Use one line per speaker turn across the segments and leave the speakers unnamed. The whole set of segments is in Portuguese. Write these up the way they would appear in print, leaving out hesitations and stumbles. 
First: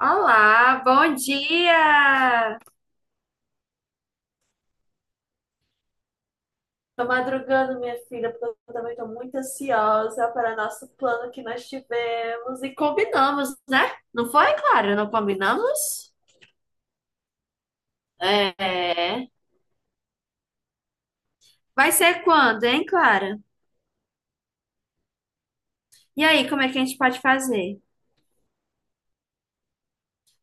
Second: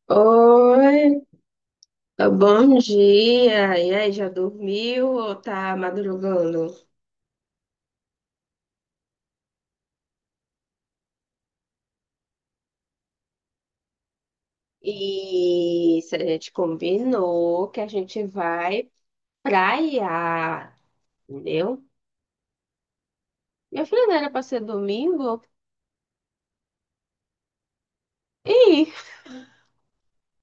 Olá,
Oi,
bom
tá
dia!
bom dia. E aí, já dormiu ou tá madrugando?
Tô madrugando, minha filha, porque eu também tô muito ansiosa para nosso plano que nós tivemos e combinamos, né? Não foi, Clara? Não combinamos?
Isso, a gente combinou que a gente vai
É.
praia, entendeu?
Vai ser quando, hein, Clara?
Minha filha não era pra ser domingo?
E aí, como é que a gente pode fazer?
Ih,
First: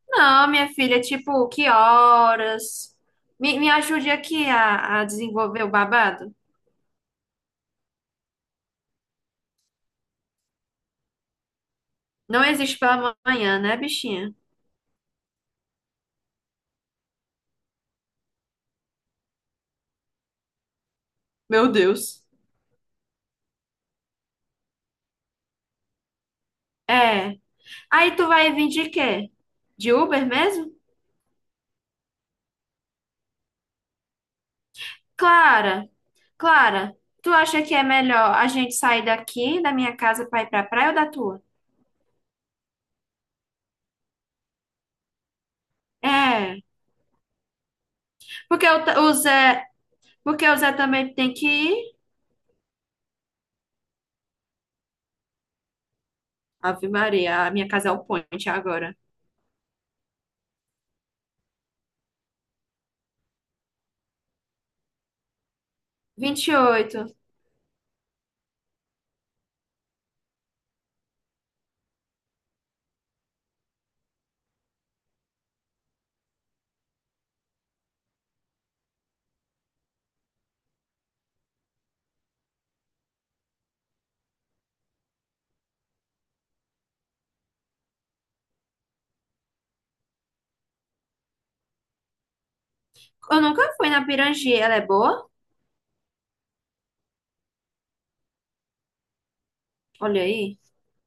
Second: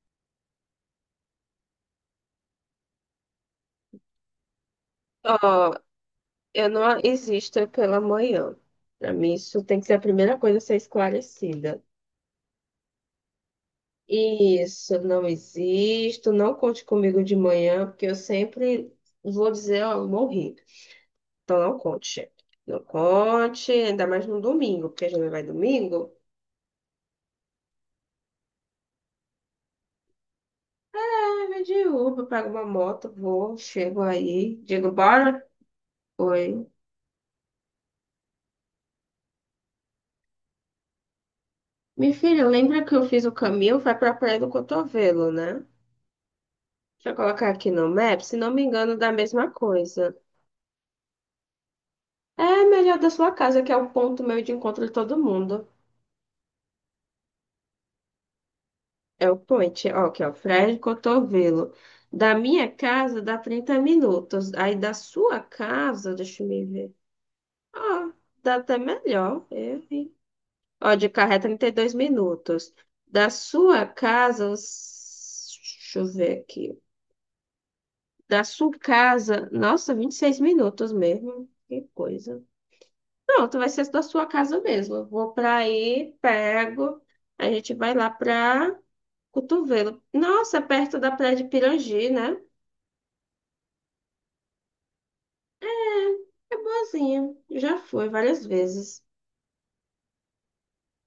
Não, minha filha, tipo, que horas? Me ajude aqui a desenvolver o
ó,
babado?
eu não existo pela manhã. Pra mim, isso tem que ser a primeira coisa a ser esclarecida.
Não existe pela manhã, né, bichinha?
Isso, não existo. Não conte comigo de manhã, porque eu sempre vou dizer, ó, morri. Então
Meu
não
Deus.
conte. Não conte, ainda mais no domingo, porque a gente vai domingo.
É. Aí tu vai vir de quê? De Uber mesmo?
Ah, vai de Uber, pego uma moto, vou, chego aí, digo, bora?
Clara,
Oi.
Clara, tu acha que é melhor a gente sair daqui da minha casa para ir pra praia ou da tua?
Minha filha, lembra que eu fiz o caminho? Vai pra Praia do Cotovelo, né?
É,
Deixa eu colocar aqui no Maps, se não me
porque o,
engano,
Ta-
dá a
o
mesma
Zé,
coisa.
porque o Zé também tem que ir.
É melhor da sua casa, que é o ponto meio de encontro de todo mundo.
Ave Maria, a minha casa é o point agora.
É o point, ó, que é o Praia do Cotovelo. Da minha casa dá 30 minutos. Aí da sua casa, deixa eu
Vinte e
me ver.
oito.
Ah, dá até melhor. Eu, hein? Ó, de carro é 32 minutos. Da sua casa, deixa eu ver aqui. Da sua casa, nossa, 26 minutos mesmo. Que coisa. Pronto, vai ser da sua casa mesmo. Eu vou pra aí, pego. A gente vai lá pra Cotovelo. Nossa, é perto da Praia de Pirangi, né?
Eu nunca fui na Pirangi, ela é boa?
É boazinha. Já fui várias vezes.
Olha aí,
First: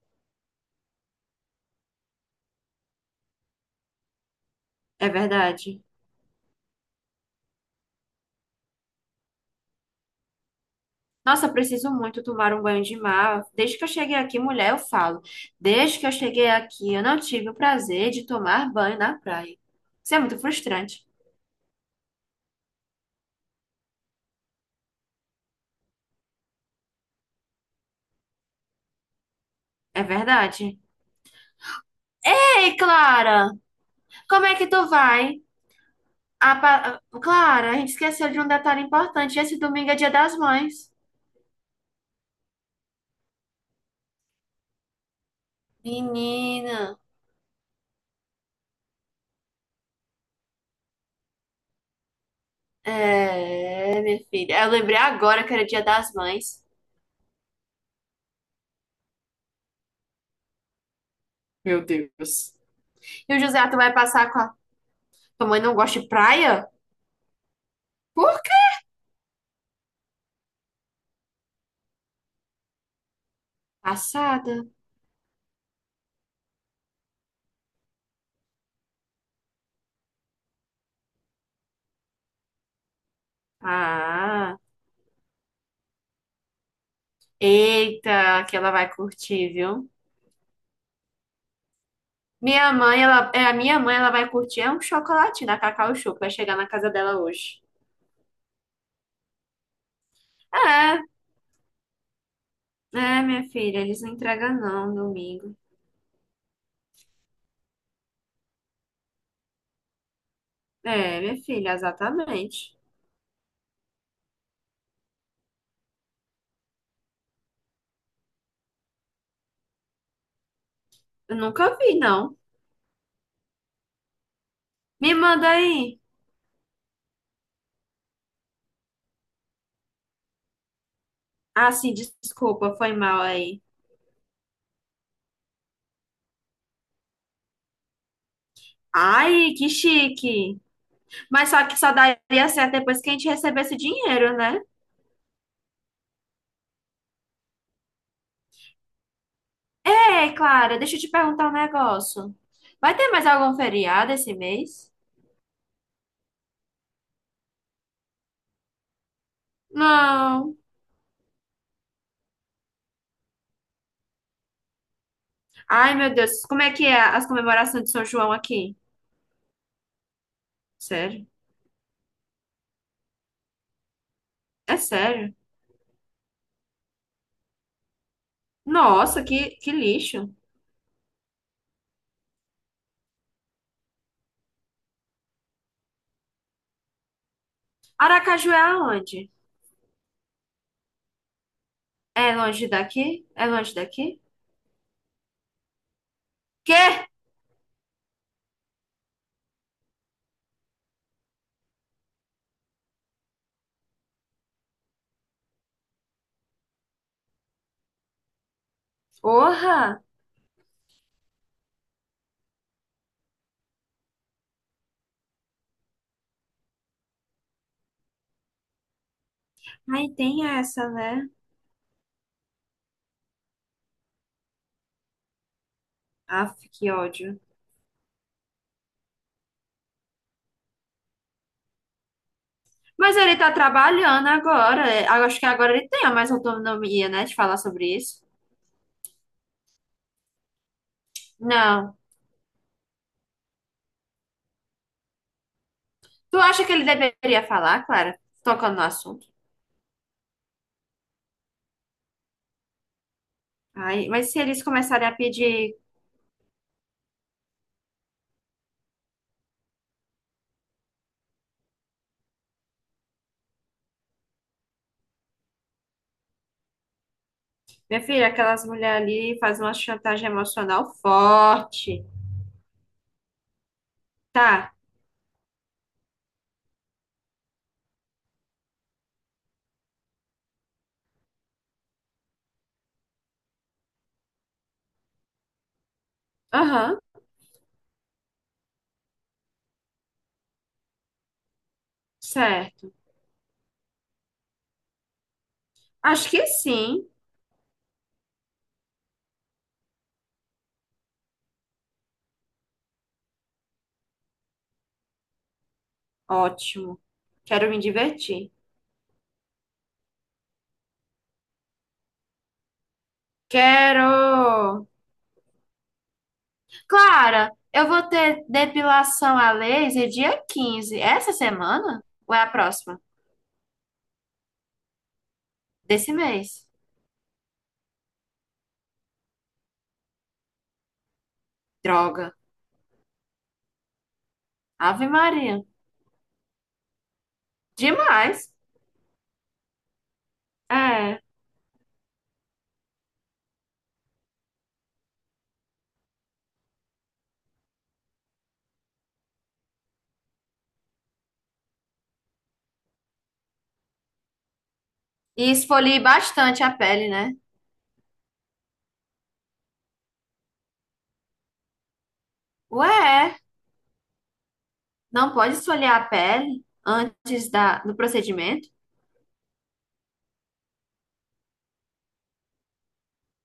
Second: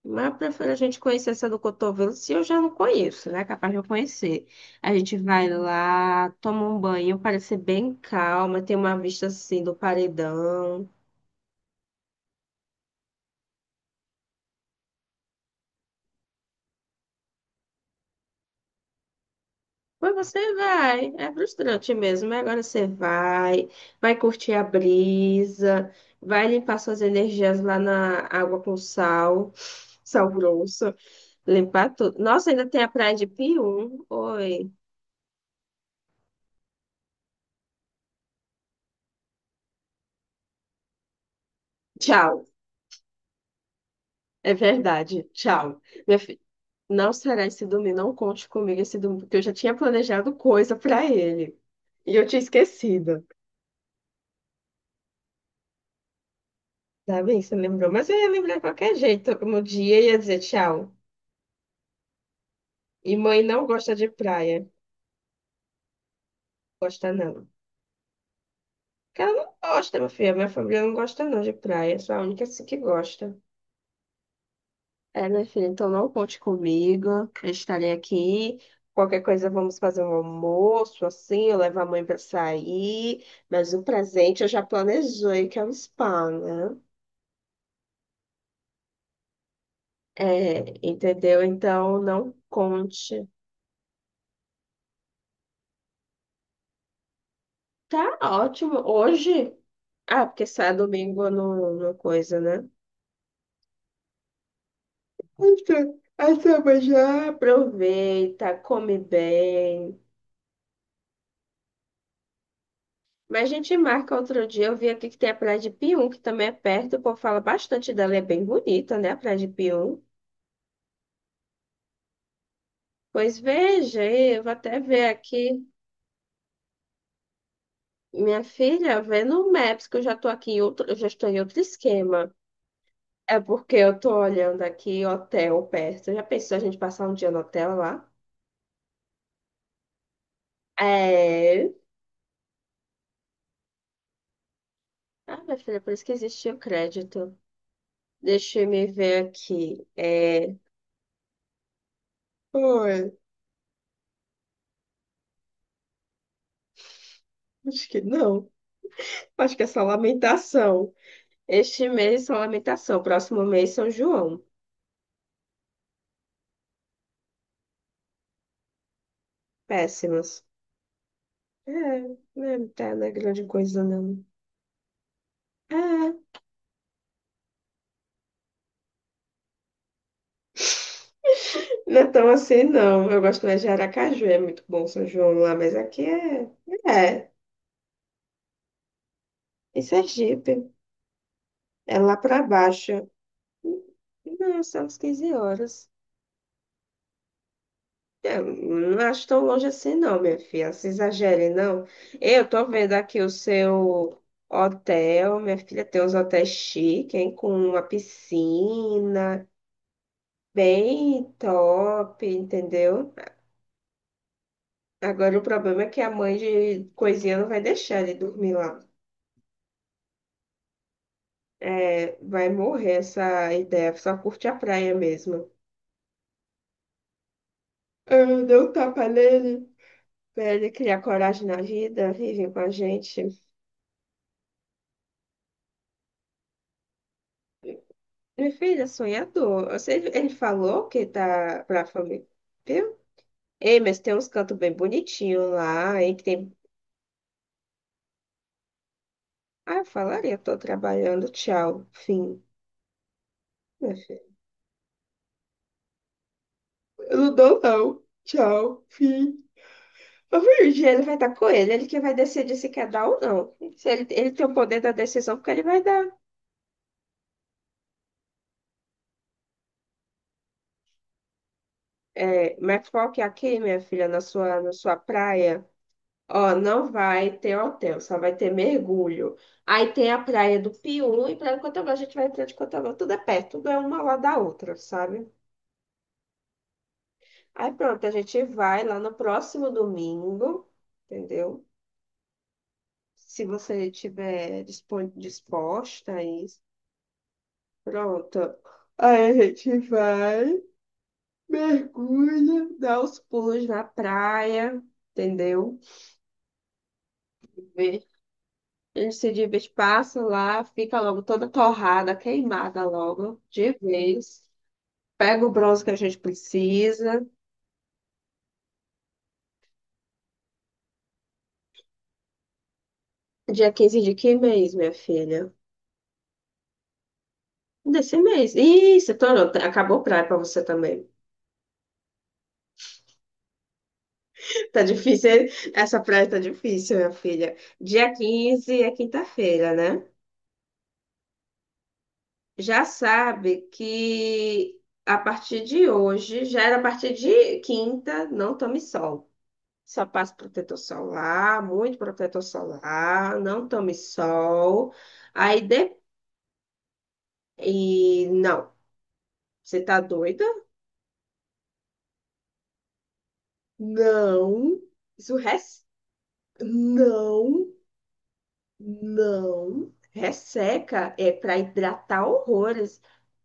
Mas eu prefiro a gente conhecer essa do cotovelo, se eu já não conheço, né? Capaz de eu conhecer. A
é
gente vai
verdade.
lá, toma um banho, parece bem calma, tem uma vista assim do paredão.
Nossa, eu preciso muito tomar um banho de mar. Desde que eu cheguei aqui, mulher, eu falo. Desde que eu cheguei aqui, eu não tive o prazer de tomar banho na praia.
Mas
Isso é muito
você
frustrante.
vai, é frustrante mesmo, mas agora você vai, vai curtir a brisa, vai limpar suas energias lá na água com sal,
É
sal
verdade.
grosso, limpar tudo. Nossa, ainda
Ei,
tem a praia de
Clara,
Pium.
como é que
Oi,
tu vai? Clara, a gente esqueceu de um detalhe importante. Esse domingo é Dia das Mães.
tchau. É verdade, tchau. Minha fi-
Menina.
Não será esse domingo, não conte comigo esse domingo, porque eu já tinha planejado coisa pra ele. E eu tinha esquecido.
É, minha filha. Eu lembrei agora que era Dia das Mães.
Tá bem, você lembrou, mas eu ia lembrar de qualquer jeito. No dia eu ia dizer tchau.
Meu Deus.
E
E o
mãe não
José, tu vai
gosta de
passar com a...
praia.
Tua mãe não gosta de praia?
Gosta não.
Por quê?
Porque ela não gosta, minha filha. Minha família não gosta não de praia. Sou a única assim que gosta.
Passada.
É, minha filha, então não conte comigo. Eu estarei aqui. Qualquer coisa, vamos fazer um almoço, assim, eu levo a mãe pra sair. Mas o presente eu
Ah,
já planejei, que é o spa, né?
eita, que ela vai curtir, viu?
É, entendeu? Então, não
Minha mãe,
conte.
ela, é, a minha mãe, ela vai curtir é um chocolate da Cacau Show, que vai chegar na casa dela hoje.
Tá ótimo. Hoje? Ah, porque sai
É,
domingo no coisa, né?
é, minha filha, eles não entregam não, domingo.
Então, então, mas já aproveita, come bem.
É, minha filha, exatamente.
Mas a gente marca outro dia. Eu vi aqui que tem a Praia de Pium, que também é perto. O povo fala bastante dela, é bem bonita, né? A Praia de Pium.
Eu nunca vi, não.
Pois veja, aí, eu vou até ver
Me manda
aqui.
aí.
Minha filha, vê no Maps, que eu já tô aqui em outro, eu já estou em outro
Ah, sim,
esquema.
desculpa, foi mal
É
aí.
porque eu tô olhando aqui hotel perto. Já pensou a gente passar um dia no hotel lá?
Ai, que chique. Mas só
É.
que só daria certo depois que a gente recebesse dinheiro, né?
Ah, minha filha, por isso que existe o crédito. Deixa eu me ver aqui.
Ei,
É.
Clara, deixa eu te perguntar um negócio. Vai
Oi,
ter mais algum feriado esse mês?
acho que não. Acho que é só
Não.
lamentação. Este mês só lamentação. Próximo mês São João.
Ai, meu Deus, como é que é as comemorações de São João aqui?
Péssimos.
Sério?
É, não tá, não é grande coisa, não.
É sério?
É.
Nossa, que lixo.
Não é tão assim, não. Eu gosto mais de Aracaju, é muito bom São João lá, mas aqui é. É,
Aracaju é aonde?
em Sergipe. É lá
É
para
longe
baixo.
daqui? É longe daqui?
Não, são as 15 horas.
Quê?
É, não acho tão longe assim, não, minha filha. Se exagere, não. Eu tô vendo aqui o seu hotel. Minha filha tem uns hotéis chiques, hein? Com uma piscina.
Porra!
Bem top, entendeu? Agora o problema é que a mãe de coisinha não vai deixar ele dormir lá.
Ai, tem essa, né?
É, vai morrer essa ideia. Só curte a praia mesmo.
Aff, que ódio.
Eu dei um tapa nele. Pra ele criar coragem na vida, vive com a
Mas
gente.
ele tá trabalhando agora. É, Acho que agora ele tem a mais autonomia, né, de falar sobre isso.
Meu filho é sonhador. Ele falou que tá pra
Não.
família, viu? Ei, mas tem uns cantos bem bonitinhos lá, hein? Que
Tu
tem...
acha que ele deveria falar, Clara? Tocando no assunto.
Ah, eu falaria, tô trabalhando, tchau, fim. Meu
Ai, mas
filho.
se eles começarem a pedir,
Eu não dou, não. Tchau, fim. Mas um dia ele vai estar com ele, ele que vai decidir se quer dar ou não. Se ele tem o poder da decisão, porque ele vai dar.
minha filha, aquelas mulheres ali fazem uma chantagem emocional forte.
É, mas qual que é aqui, minha filha, na sua, na
Tá.
sua praia? Ó, não vai ter hotel, só vai ter mergulho. Aí tem a praia do Pium e praia de Cotobá. A gente vai entrar de Cotobá, tudo é perto, tudo é uma lá da outra, sabe?
Aham,
Aí pronto, a gente vai lá no próximo domingo, entendeu?
certo.
Se você estiver disposta a
Acho que
isso,
sim.
pronto. Aí a gente vai, mergulha, dá os pulos na praia, entendeu?
Ótimo. Quero me
Vê
divertir.
A gente se divide, passa lá, fica logo toda torrada, queimada logo, de vez.
Quero!
Pega o bronze que a gente precisa.
Clara, eu vou ter depilação a laser dia 15. Essa semana? Ou é a próxima?
Dia 15 de que mês, minha filha?
Desse mês.
Desse mês. Isso, tô, acabou praia pra você também.
Droga.
Tá
Ave
difícil, hein?
Maria.
Essa praia tá difícil, minha filha. Dia
Demais.
15 é quinta-feira, né?
É.
Já sabe que a partir de hoje, já era a partir de quinta, não tome sol. Só passo protetor solar, muito protetor solar, não tome sol.
E
Aí de...
esfolie bastante a pele, né?
E não, você tá doida?
Ué, é.
Não.
Não
Isso
pode
res...
esfoliar a pele antes
não,
da, do procedimento?
não. Resseca é para hidratar horrores.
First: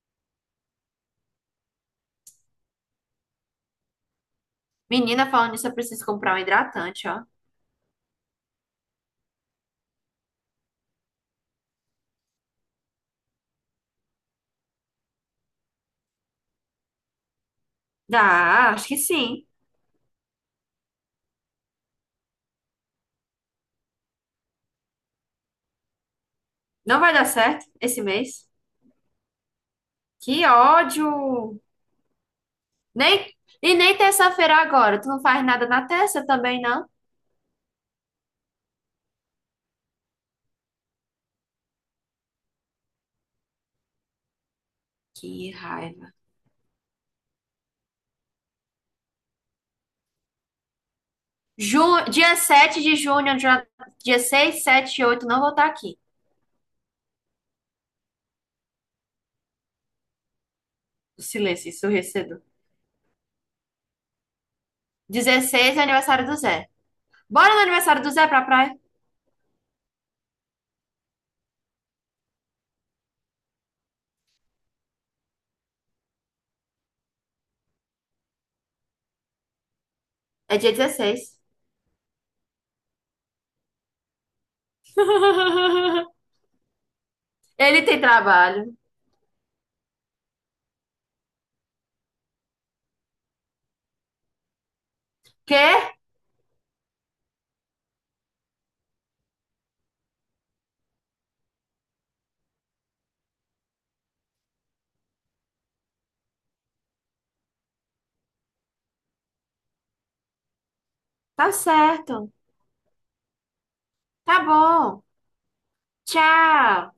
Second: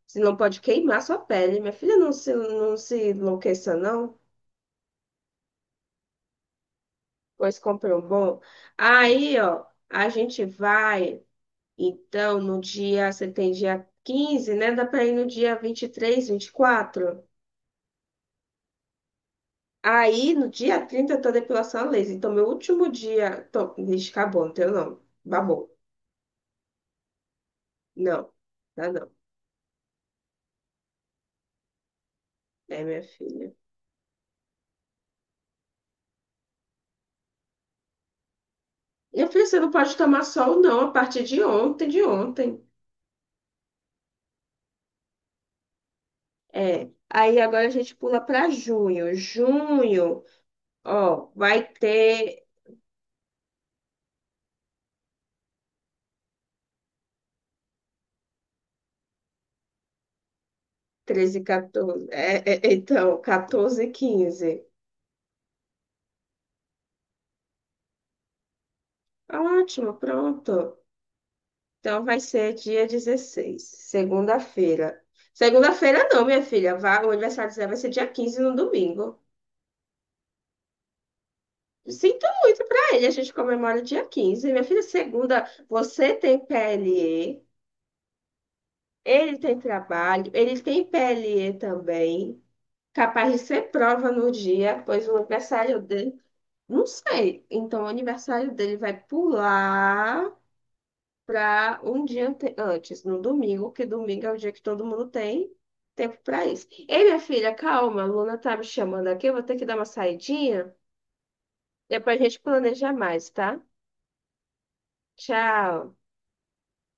Você não pode queimar sua pele. Minha filha, não se enlouqueça, não.
Menina, falando nisso, eu preciso comprar um hidratante, ó.
Pois compre um bom. Aí, ó, a gente vai. Então, no dia, você tem dia 15, né? Dá para ir no dia 23, 24.
Dá, acho que sim.
Aí, no dia 30 eu tô depilação a laser. Então, meu último dia. Tô, vixe, acabou, não tenho não. Babou.
Não vai dar certo esse
Não,
mês.
dá não.
Que ódio!
É, minha
Nem,
filha.
e nem terça-feira agora. Tu não faz nada na terça também, não?
Minha filha, você não pode tomar sol, não, a partir de ontem, de ontem.
Que raiva.
É. Aí, agora a gente pula para junho. Junho, ó, vai
Ju, dia
ter
7 de junho, dia 6, 7, e 8, não vou estar aqui. O
13,
silêncio
14.
ensurdecedor.
É, então, 14, 15.
16 é aniversário do Zé. Bora no aniversário do Zé pra praia?
Ótimo, pronto. Então vai ser dia 16, segunda-feira. Segunda-feira não, minha filha. Vá- o aniversário do Zé vai ser dia 15 no domingo.
É dia 16.
Sinto muito pra ele, a gente comemora dia 15. Minha filha, segunda, você tem PLE,
Ele tem trabalho.
ele tem trabalho, ele tem PLE também. Capaz de ser prova no dia, pois o
Quê?
aniversário dele, não sei. Então o aniversário dele vai pular para um dia antes, no domingo, que domingo é o dia que todo mundo tem tempo para isso. Ei, minha filha, calma, a Luna tá me chamando aqui, eu vou ter que dar uma saidinha,
Tá
depois a
certo.
gente planeja mais, tá?
Tá bom.
Tchau.
Tchau.